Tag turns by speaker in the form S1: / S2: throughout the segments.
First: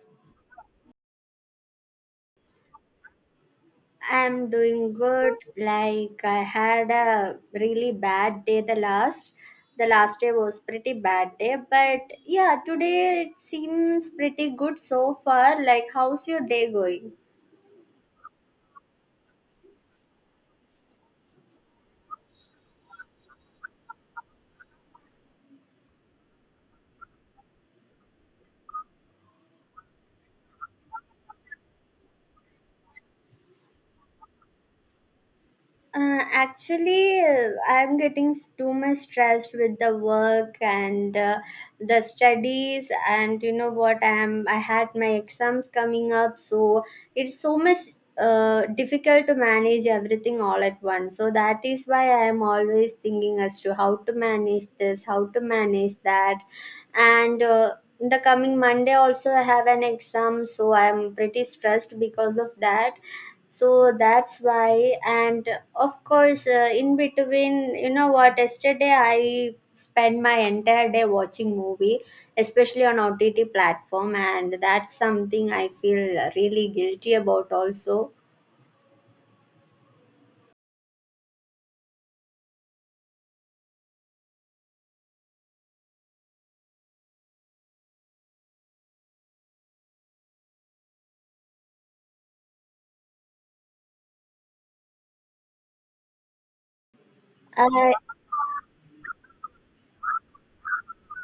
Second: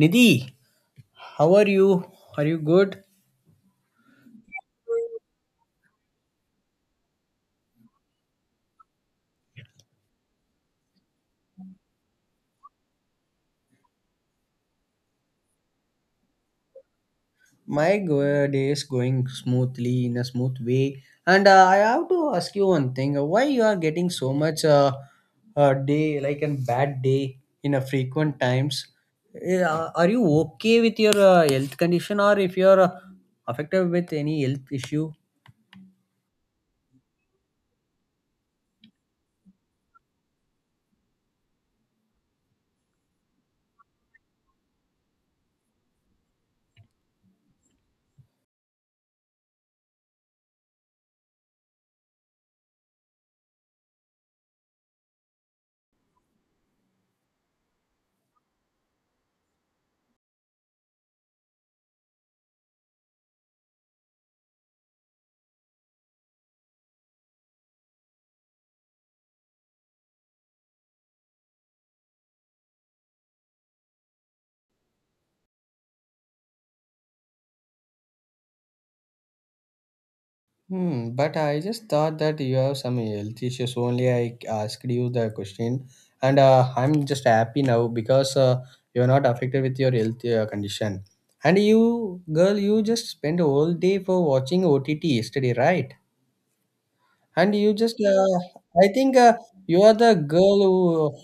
S1: Nidhi, how are you? Are you good?
S2: I'm doing good. Like I had a really bad day the last day was pretty bad day, but yeah, today it seems pretty good so far. Like how's your day going?
S1: my go- day is going smoothly in a smooth way, and I have to ask you one thing. Why you are getting so much day like a bad day in a frequent times? Yeah, are you okay with your health condition, or if you're affected with any health issue?
S2: Actually, I'm getting too much stressed with the work and the studies, and you know what? I had my exams coming up, so it's so much difficult to manage everything all at once. So that is why I am always thinking as to how to manage this, how to manage that. And The coming Monday also I have an exam, so I am pretty stressed because of that. So that's why, and of course, in between, you know what, yesterday I spend my entire day watching movie, especially on OTT platform, and that's something I feel really guilty about also.
S1: Hmm, but I just thought that you have some health issues. Only I asked you the question, and I'm just happy now because you're not affected with your health condition. And you, girl, you just spent a whole day for watching OTT yesterday, right? And you just,
S2: uh,
S1: I think you are the girl who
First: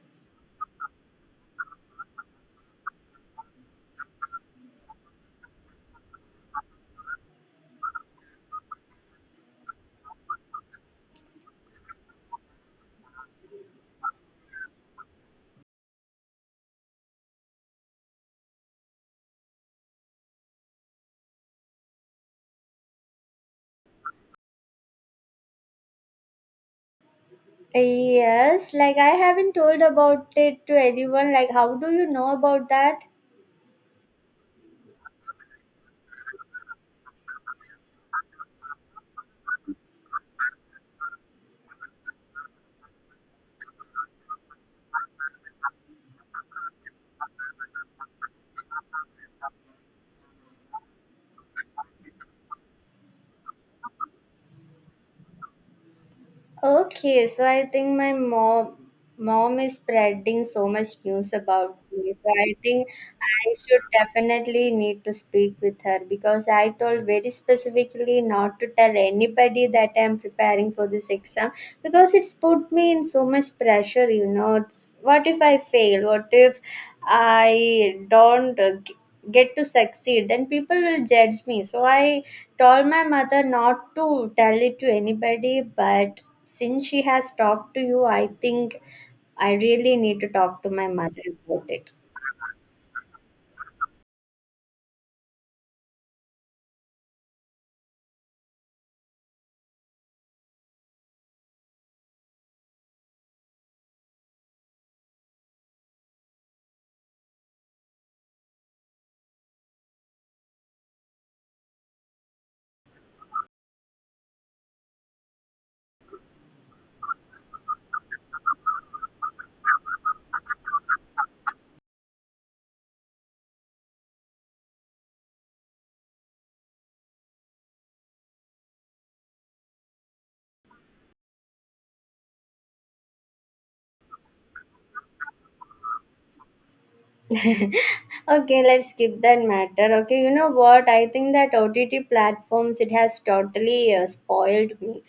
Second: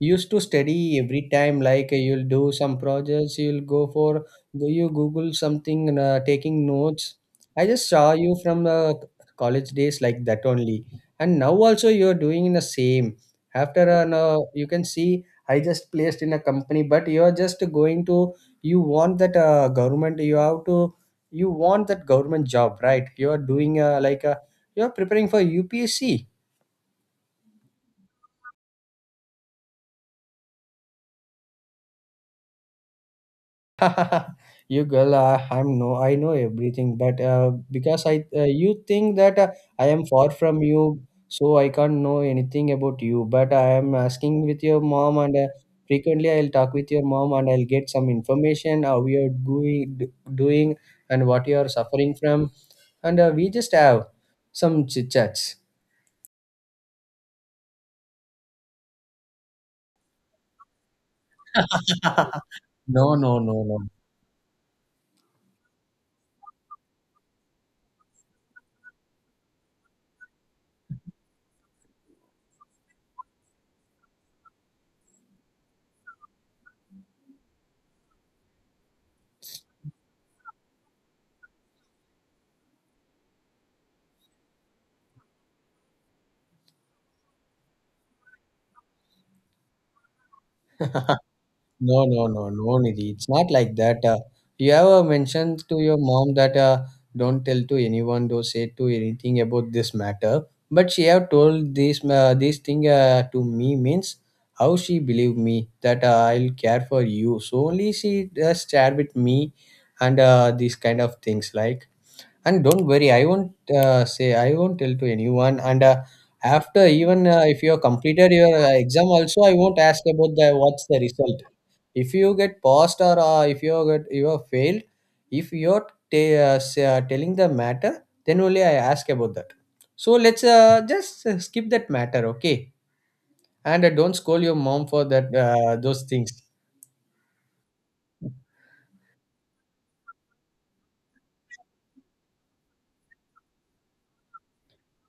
S1: used to study every time. Like you'll do some projects, you'll go for, go you Google something, and, taking notes. I just saw you from college days like that only. And now also you're doing the same. After no, you can see I just placed in a company, but you're just going to, you want that government, you have to, you want that government job, right? You're doing like a you're preparing for UPSC.
S2: yes, like I haven't told about it to anyone. Like how do you know about that?
S1: You girl, I'm no, I know everything, but because I, you think that I am far from you, so I can't know anything about you. But I am asking with your mom, and frequently I'll talk with your mom, and I'll get some information how you're doing, doing, and what you are suffering from, and we just have some chit chats.
S2: Okay, so I think my mom is spreading so much news about me. So I think
S1: No, no,
S2: I
S1: no, no.
S2: should definitely need to speak with her because I told very specifically not to tell anybody that I'm preparing for this exam, because it's put me in so much pressure, you know. It's— What if I fail? What if I don't get to succeed? Then people will judge me. So I told my mother not to tell it to anybody, but since she has talked to you, I think I really need to talk to my mother about it.
S1: No, no, no, no, Nidhi. It's not like that. You ever mentioned to your mom that don't tell to anyone, don't say to anything about this matter. But she have told this this thing to me means how she believe me that I'll care for you. So only she just share with me, and these kind of things like, and don't worry, I won't say, I won't tell to anyone. And after even if you have completed your exam also, I won't ask about the what's the result. If you get passed, or if you get you have failed, if you're telling the matter, then only I ask about that. So let's just skip that matter, okay? And don't scold your mom for that those things.
S2: Okay, let's skip that matter. Okay, you know what? I think that OTT platforms, it has totally spoiled me,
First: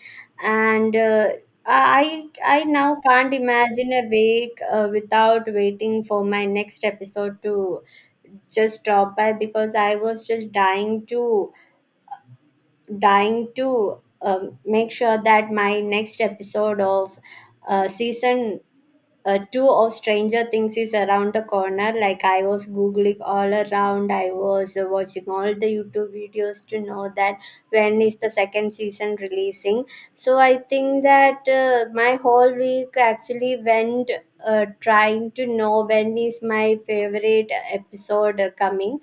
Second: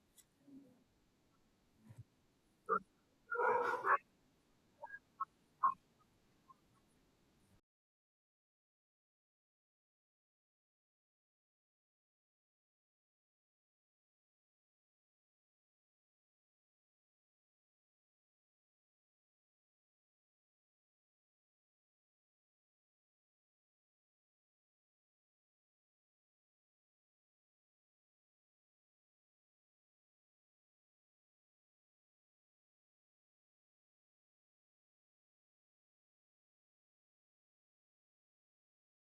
S2: and I now can't imagine a week without waiting for my next episode to just drop by, because I was just dying to make sure that my next episode of season two of Stranger Things is around the corner. Like I was googling all around, I was watching all the YouTube videos to know that when is the second season releasing. So I think that my whole week actually went trying to know when is my favorite episode coming.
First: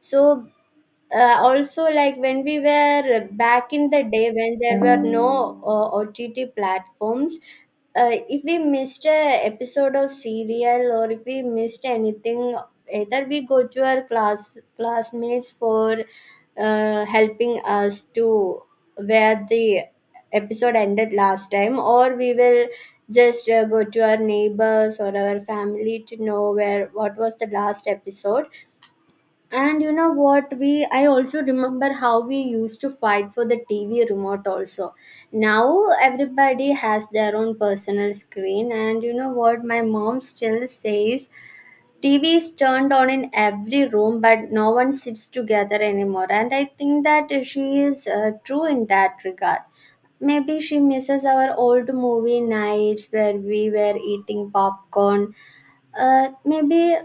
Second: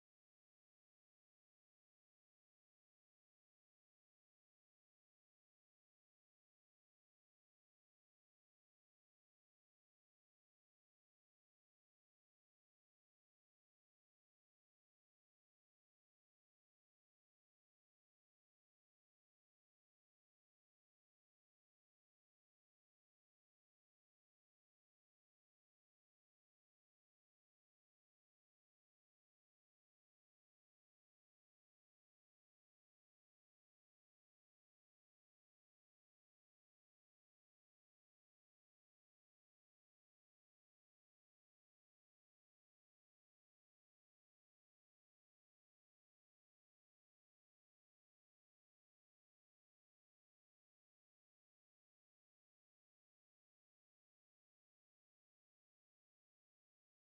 S2: So. Also, like when we were back in the day when there were no OTT platforms, if we missed a episode of serial or if we missed anything, either we go to our classmates for helping us to where the episode ended last time, or we will just go to our neighbors or our family to know where what was the last episode. And you know what? We I also remember how we used to fight for the TV remote also. Now everybody has their own personal screen, and you know what? My mom still says TV is turned on in every room, but no one sits together anymore. And I think that she is true in that regard. Maybe she misses our old movie nights where we were eating popcorn. Maybe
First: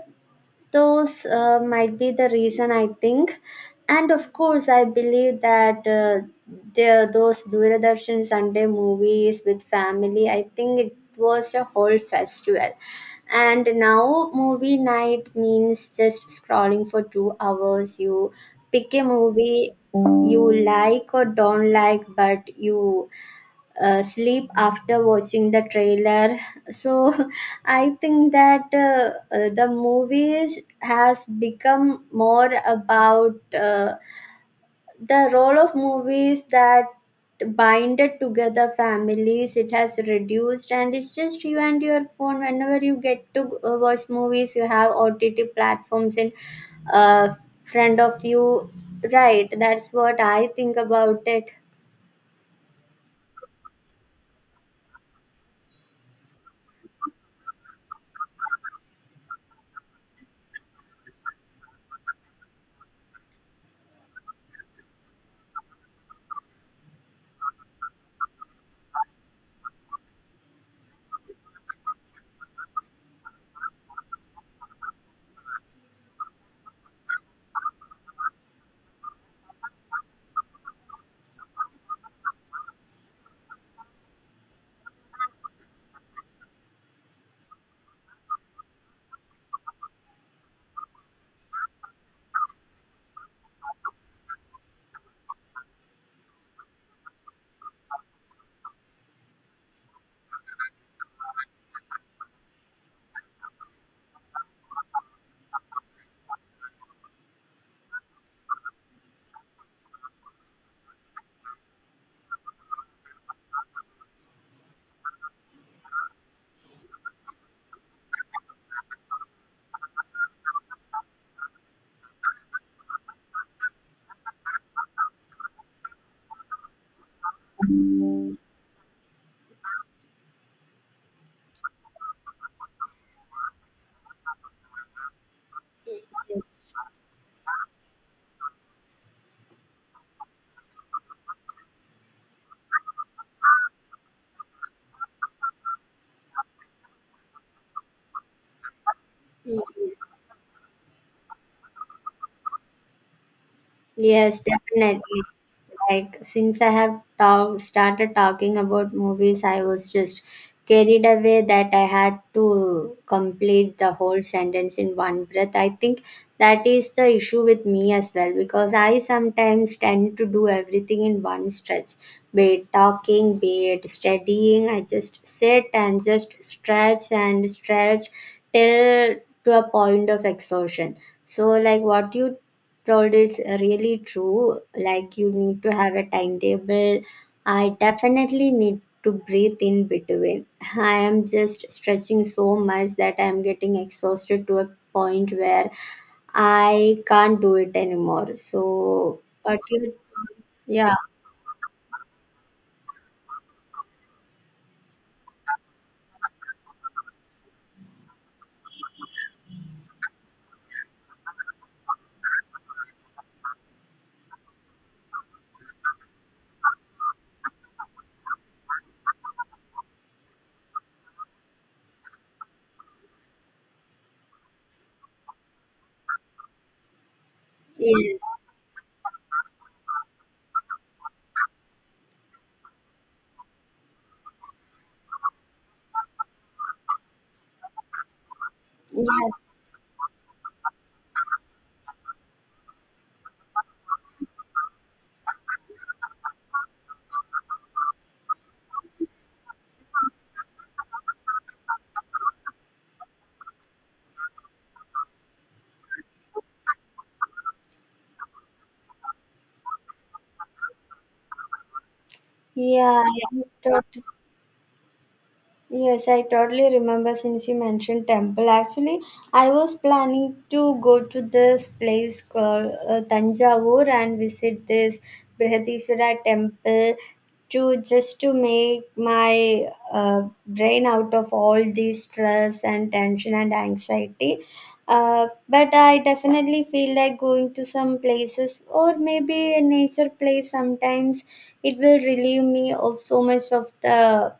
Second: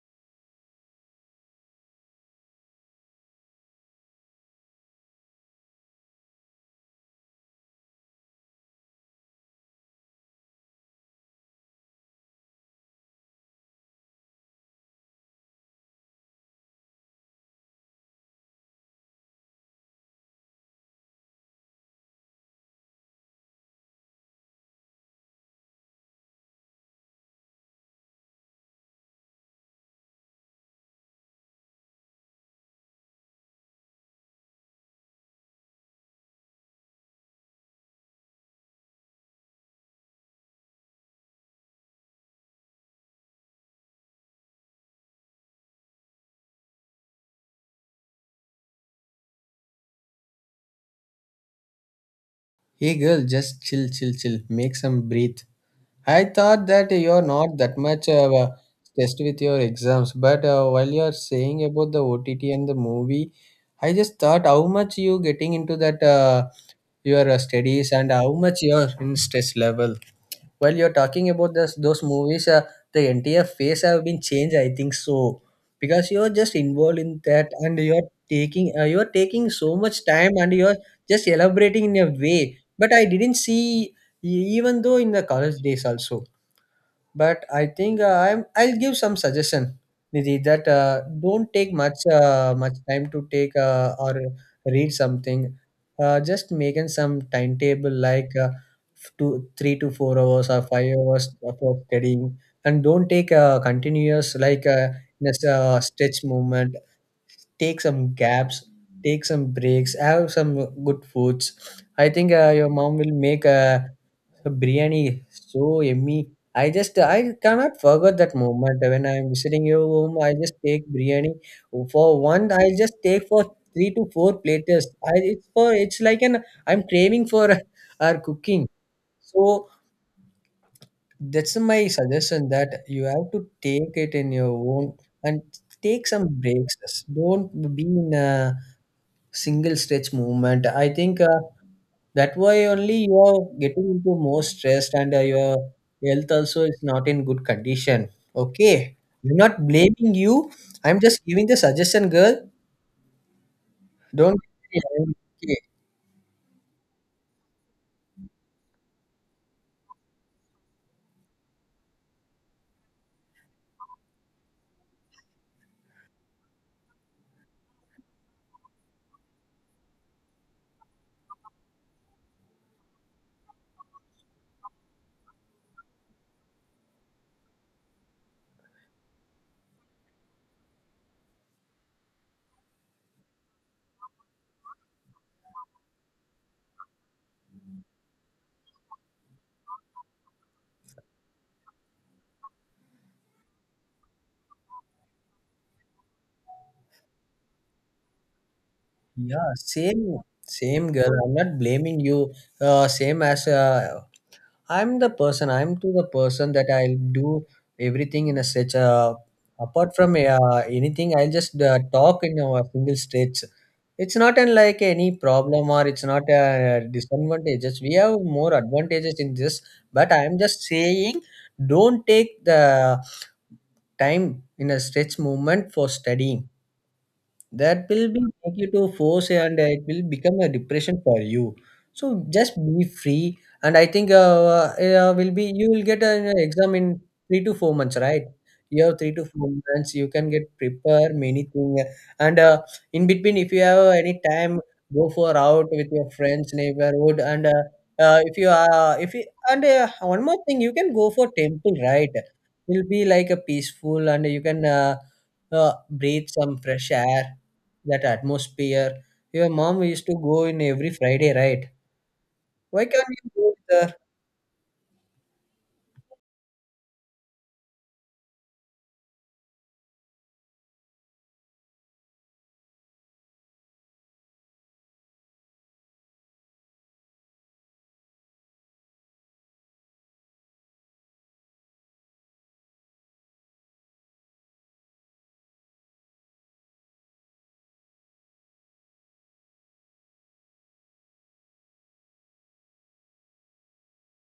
S2: those might be the reason, I think. And of course, I believe that those Doordarshan Sunday movies with family, I think it was a whole festival. And now movie night means just scrolling for 2 hours. You pick a movie you like or don't like, but you sleep after watching the trailer. So I think that the movies has become more about the role of movies that binded together families, it has reduced, and it's just you and your phone. Whenever you get to watch movies, you have OTT platforms in uh, front of you, right? That's what I think about it.
S1: Hey girl, just chill, chill, chill, make some breathe. I thought that you're not that much stressed with your exams, but while you're saying about the OTT and the movie, I just thought how much you getting into that your studies and how much you're in stress level. While you're talking about this, those movies, the entire face have been changed. I think so, because you're just involved in that and you're taking so much time and you're just elaborating in a way. But I didn't see even though in the college days also, but I think I'll give some suggestion, Nidhi, that don't take much much time to take or read something. Just making some timetable like two, three to four hours or five hours of studying, and don't take continuous like in a stretch movement. Take some gaps, take some breaks, have some good foods. I think your mom will make a the biryani is so yummy. I just I cannot forget that moment when I'm visiting your home. I just take biryani for one. I just take for three to four plates. I it's for it's like an I'm craving for our cooking. So that's my suggestion, that you have to take it in your own and take some breaks. Don't be in a single stretch movement, I think. That way only you are getting into more stressed, and your health also is not in good condition. Okay, I'm not blaming you, I'm just giving the suggestion, girl. Don't
S2: Yes,
S1: get angry.
S2: definitely.
S1: Okay.
S2: Like since I have started talking about movies, I was just carried away that I had to complete the whole sentence in one breath. I think that is the issue with me as well, because I sometimes tend to do everything in one stretch, be it talking, be it studying. I just sit and just stretch and stretch till to a point of exhaustion. So, like what you Proud is really true. Like you need to have a timetable. I definitely need to breathe in between. I am just stretching so much that I am getting exhausted to a point where I can't do it anymore. So,
S1: Yeah,
S2: but you,
S1: same, same
S2: yeah,
S1: girl i'm not blaming you. Same as I'm the person. I'm to the person that I'll do everything in a stretch. Apart from anything, I'll just talk in a single stretch. It's not an, like any problem, or it's not a disadvantages. We have more advantages in this, but I'm just saying, don't take the time in a stretch movement for studying. That will be
S2: yes,
S1: make you to force and it will become a depression for you. So just be free. And I think will be you will get an exam in three to four months, right? You have three to
S2: yeah,
S1: four months, you can get prepare many thing. And in between, if you have any time, go for out with your friends, neighborhood, and if you are if you, and one more thing, you can go for temple, right? It will be like a peaceful, and you can uh, breathe some fresh air, that atmosphere. Your mom used to go in every Friday, right?
S2: yeah,
S1: Why can't
S2: I
S1: you
S2: am
S1: go there?
S2: totally. Yes, I totally remember since you mentioned temple. Actually, I was planning to go to this place called Tanjavur and visit this Brihadiswara temple, to just to make my brain out of all the stress and tension and anxiety. But I definitely feel like going to some places or maybe a nature place sometimes it will relieve me of so much of the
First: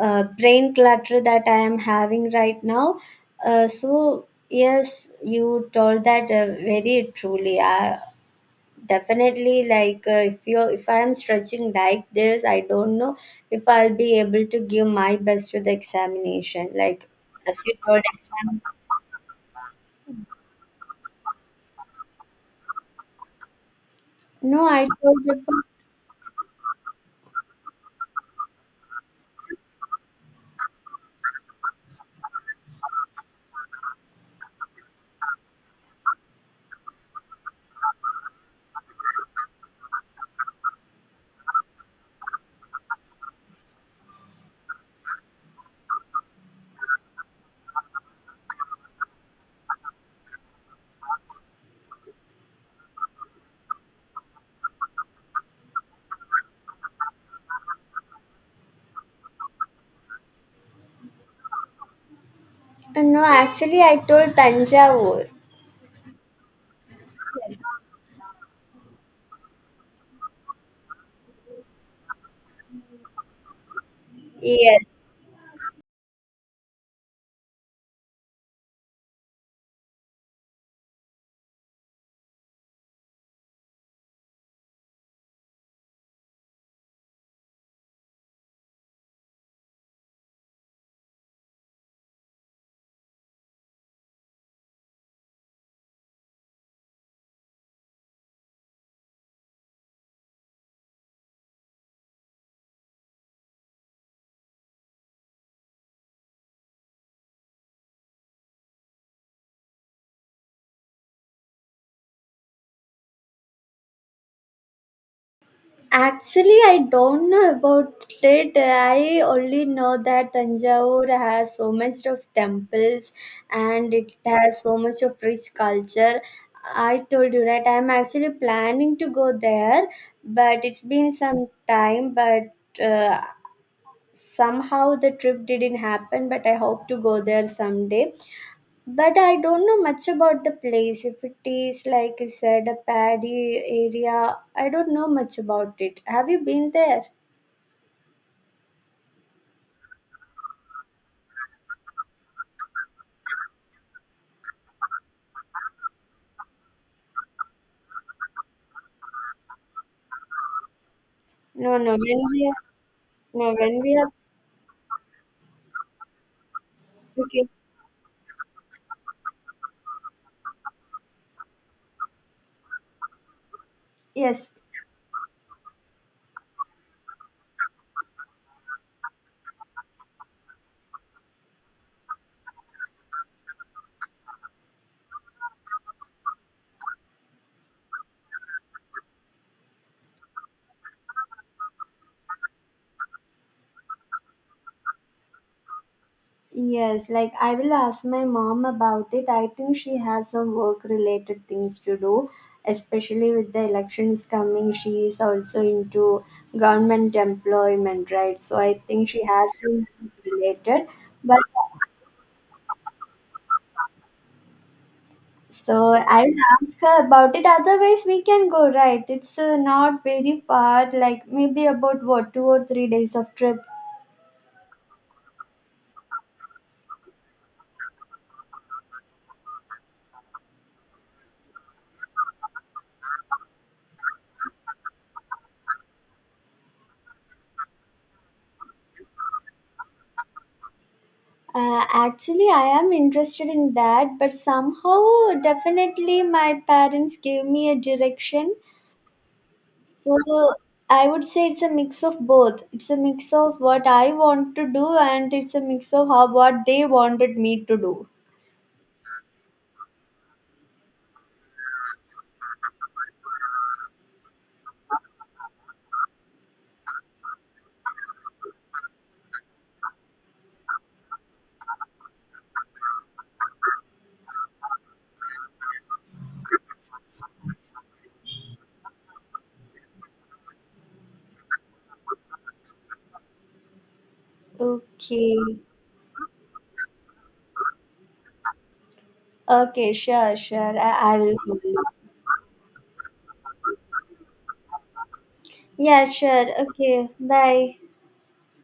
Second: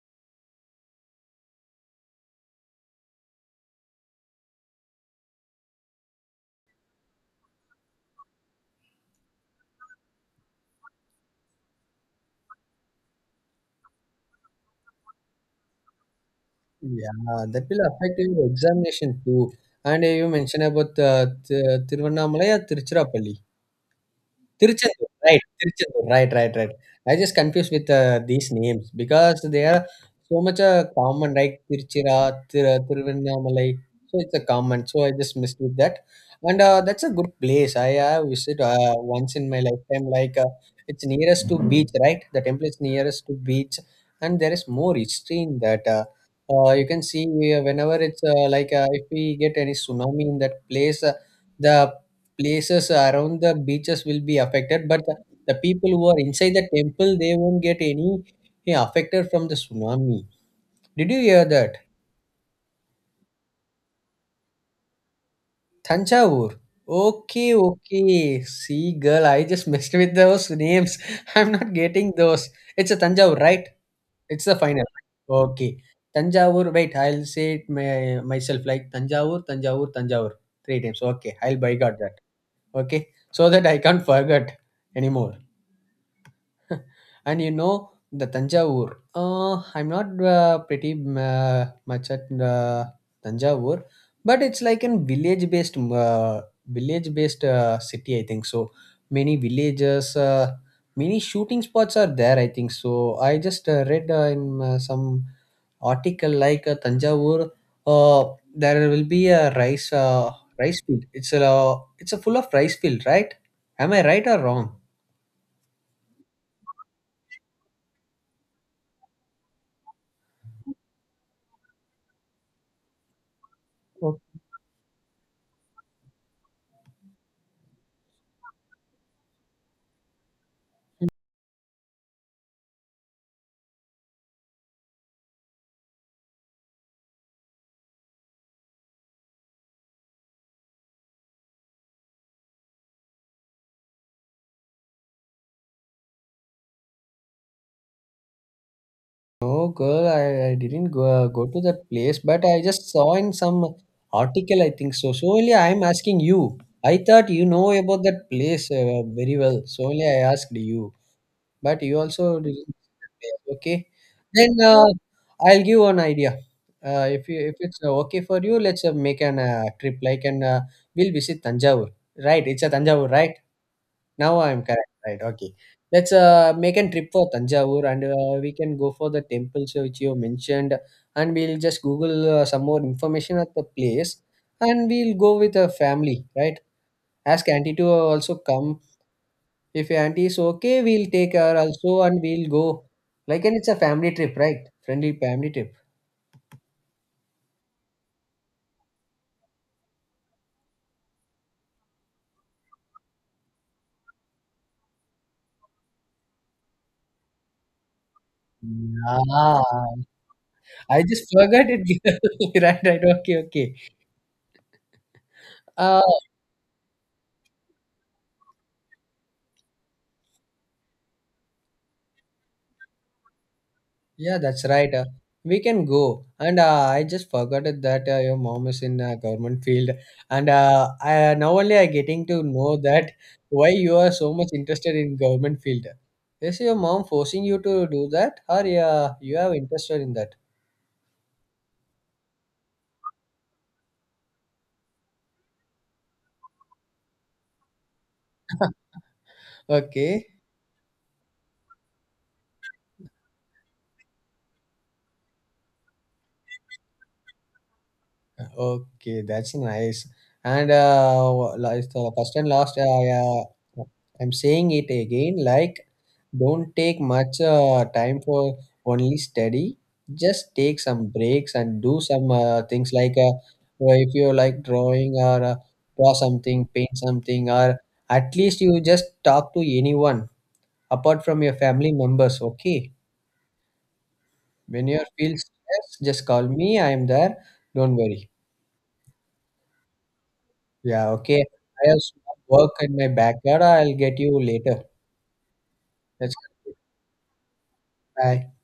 S2: brain clutter that I am having right now. So yes, you told that very truly. I definitely like if I am stretching like this, I don't know if I'll be able to give my best to the examination. Like
S1: Yeah,
S2: as
S1: that
S2: you
S1: will
S2: told,
S1: affect your
S2: exam.
S1: examination too. And you mentioned about Tiruvannamalai or Tiruchirappalli.
S2: No, I told about.
S1: Tiruchendur, right, right, right. I just confused with these names because they are so much common, like Tiruchira, Tiruvannamalai. So it's a common. So I just missed with that. And that's a good place. I visited once in my lifetime. Like it's nearest to beach, right? The temple is nearest to beach, and there is more history in that. You can see whenever it's like if we get any tsunami in that place, the places around the beaches will be affected, but the people who are inside the temple, they won't get any affected from the tsunami. Did you hear that?
S2: No, actually, I told Tanjavur.
S1: Thanjavur, okay, okay. See girl, I just messed with those names. I'm not getting those. It's a Thanjavur, right? It's the
S2: Yes.
S1: final. Okay, Tanjavur. Wait, I'll say it myself, like Tanjavur, Tanjavur, Tanjavur, three times. Okay, I'll boycott that. Okay, so that I can't forget anymore. And you know the Tanjavur. I'm not pretty much at Tanjavur, but it's like a village-based city, I think so. Many villages, many shooting spots are there, I think so. I just read in some article like Tanjavur. There will be a rice rice field. It's a full of rice field, right? Am I right or wrong?
S2: Actually, I don't know about it. I only know that Tanjore has so much of temples and it has so much of rich culture. I told you, right, I'm actually planning to go there, but it's been some time, but uh, somehow the trip didn't happen. But I hope to go there someday. But I don't know much about the place. If it is, like you said, a paddy area, I don't know much about it. Have you been there?
S1: No, girl, I didn't go, go to that place, but I just saw in some article, I think so. So only I'm asking you. I thought you know about that place very well. So only I asked you,
S2: No,
S1: but
S2: no.
S1: you also didn't.
S2: No, when
S1: Okay,
S2: we are,
S1: then I'll give one idea. If you
S2: okay.
S1: if it's okay for you, let's make an trip like, and we'll visit Tanjavur. Right, it's a Tanjavur, right? Now
S2: Yes,
S1: I'm correct, right? Okay. Let's make a trip for Tanjavur, and we can go for the temples which you mentioned, and we'll just Google some more information at the place, and we'll go with a family, right? Ask auntie to also come. If auntie is okay, we'll take her also and we'll go. Like, and it's a family trip, right? Friendly family trip.
S2: yes. Like I will ask my mom about it. I think she has some work-related things to do, especially with the elections coming. She is also into government employment, right? So I think she has
S1: Yeah.
S2: some related.
S1: I just
S2: But
S1: forgot it. Right, right. Okay, okay.
S2: so
S1: Uh,
S2: I'll ask her about it. Otherwise, we can go, right? It's not very far, like maybe about what, 2 or 3 days of trip.
S1: Yeah, that's right. We can go. And I just forgot that your mom is in government field. And I, now only I getting to know that why you are so much interested in government field. Is your mom forcing you to do that, or you have interested in that?
S2: Actually, I am interested in that, but somehow, definitely, my parents gave me a direction.
S1: Okay.
S2: So I would say it's a mix of both. It's a mix of what I want to do, and it's a mix of how what they wanted me to do.
S1: Okay, that's nice. And like so the first and last, yeah, I'm saying it again. Like, don't take much time for only study. Just take some breaks and do some things like well, if you like drawing, or draw something, paint something, or at least you just talk to anyone apart from your family members. Okay, when you feel
S2: Okay.
S1: stressed, just call me. I am there. Don't worry.
S2: Okay, sure, sure.
S1: Yeah,
S2: I will
S1: okay.
S2: follow.
S1: I have some work in my backyard. I'll get you later.
S2: Yeah,
S1: That's
S2: sure.
S1: good.
S2: Okay, bye.
S1: Bye.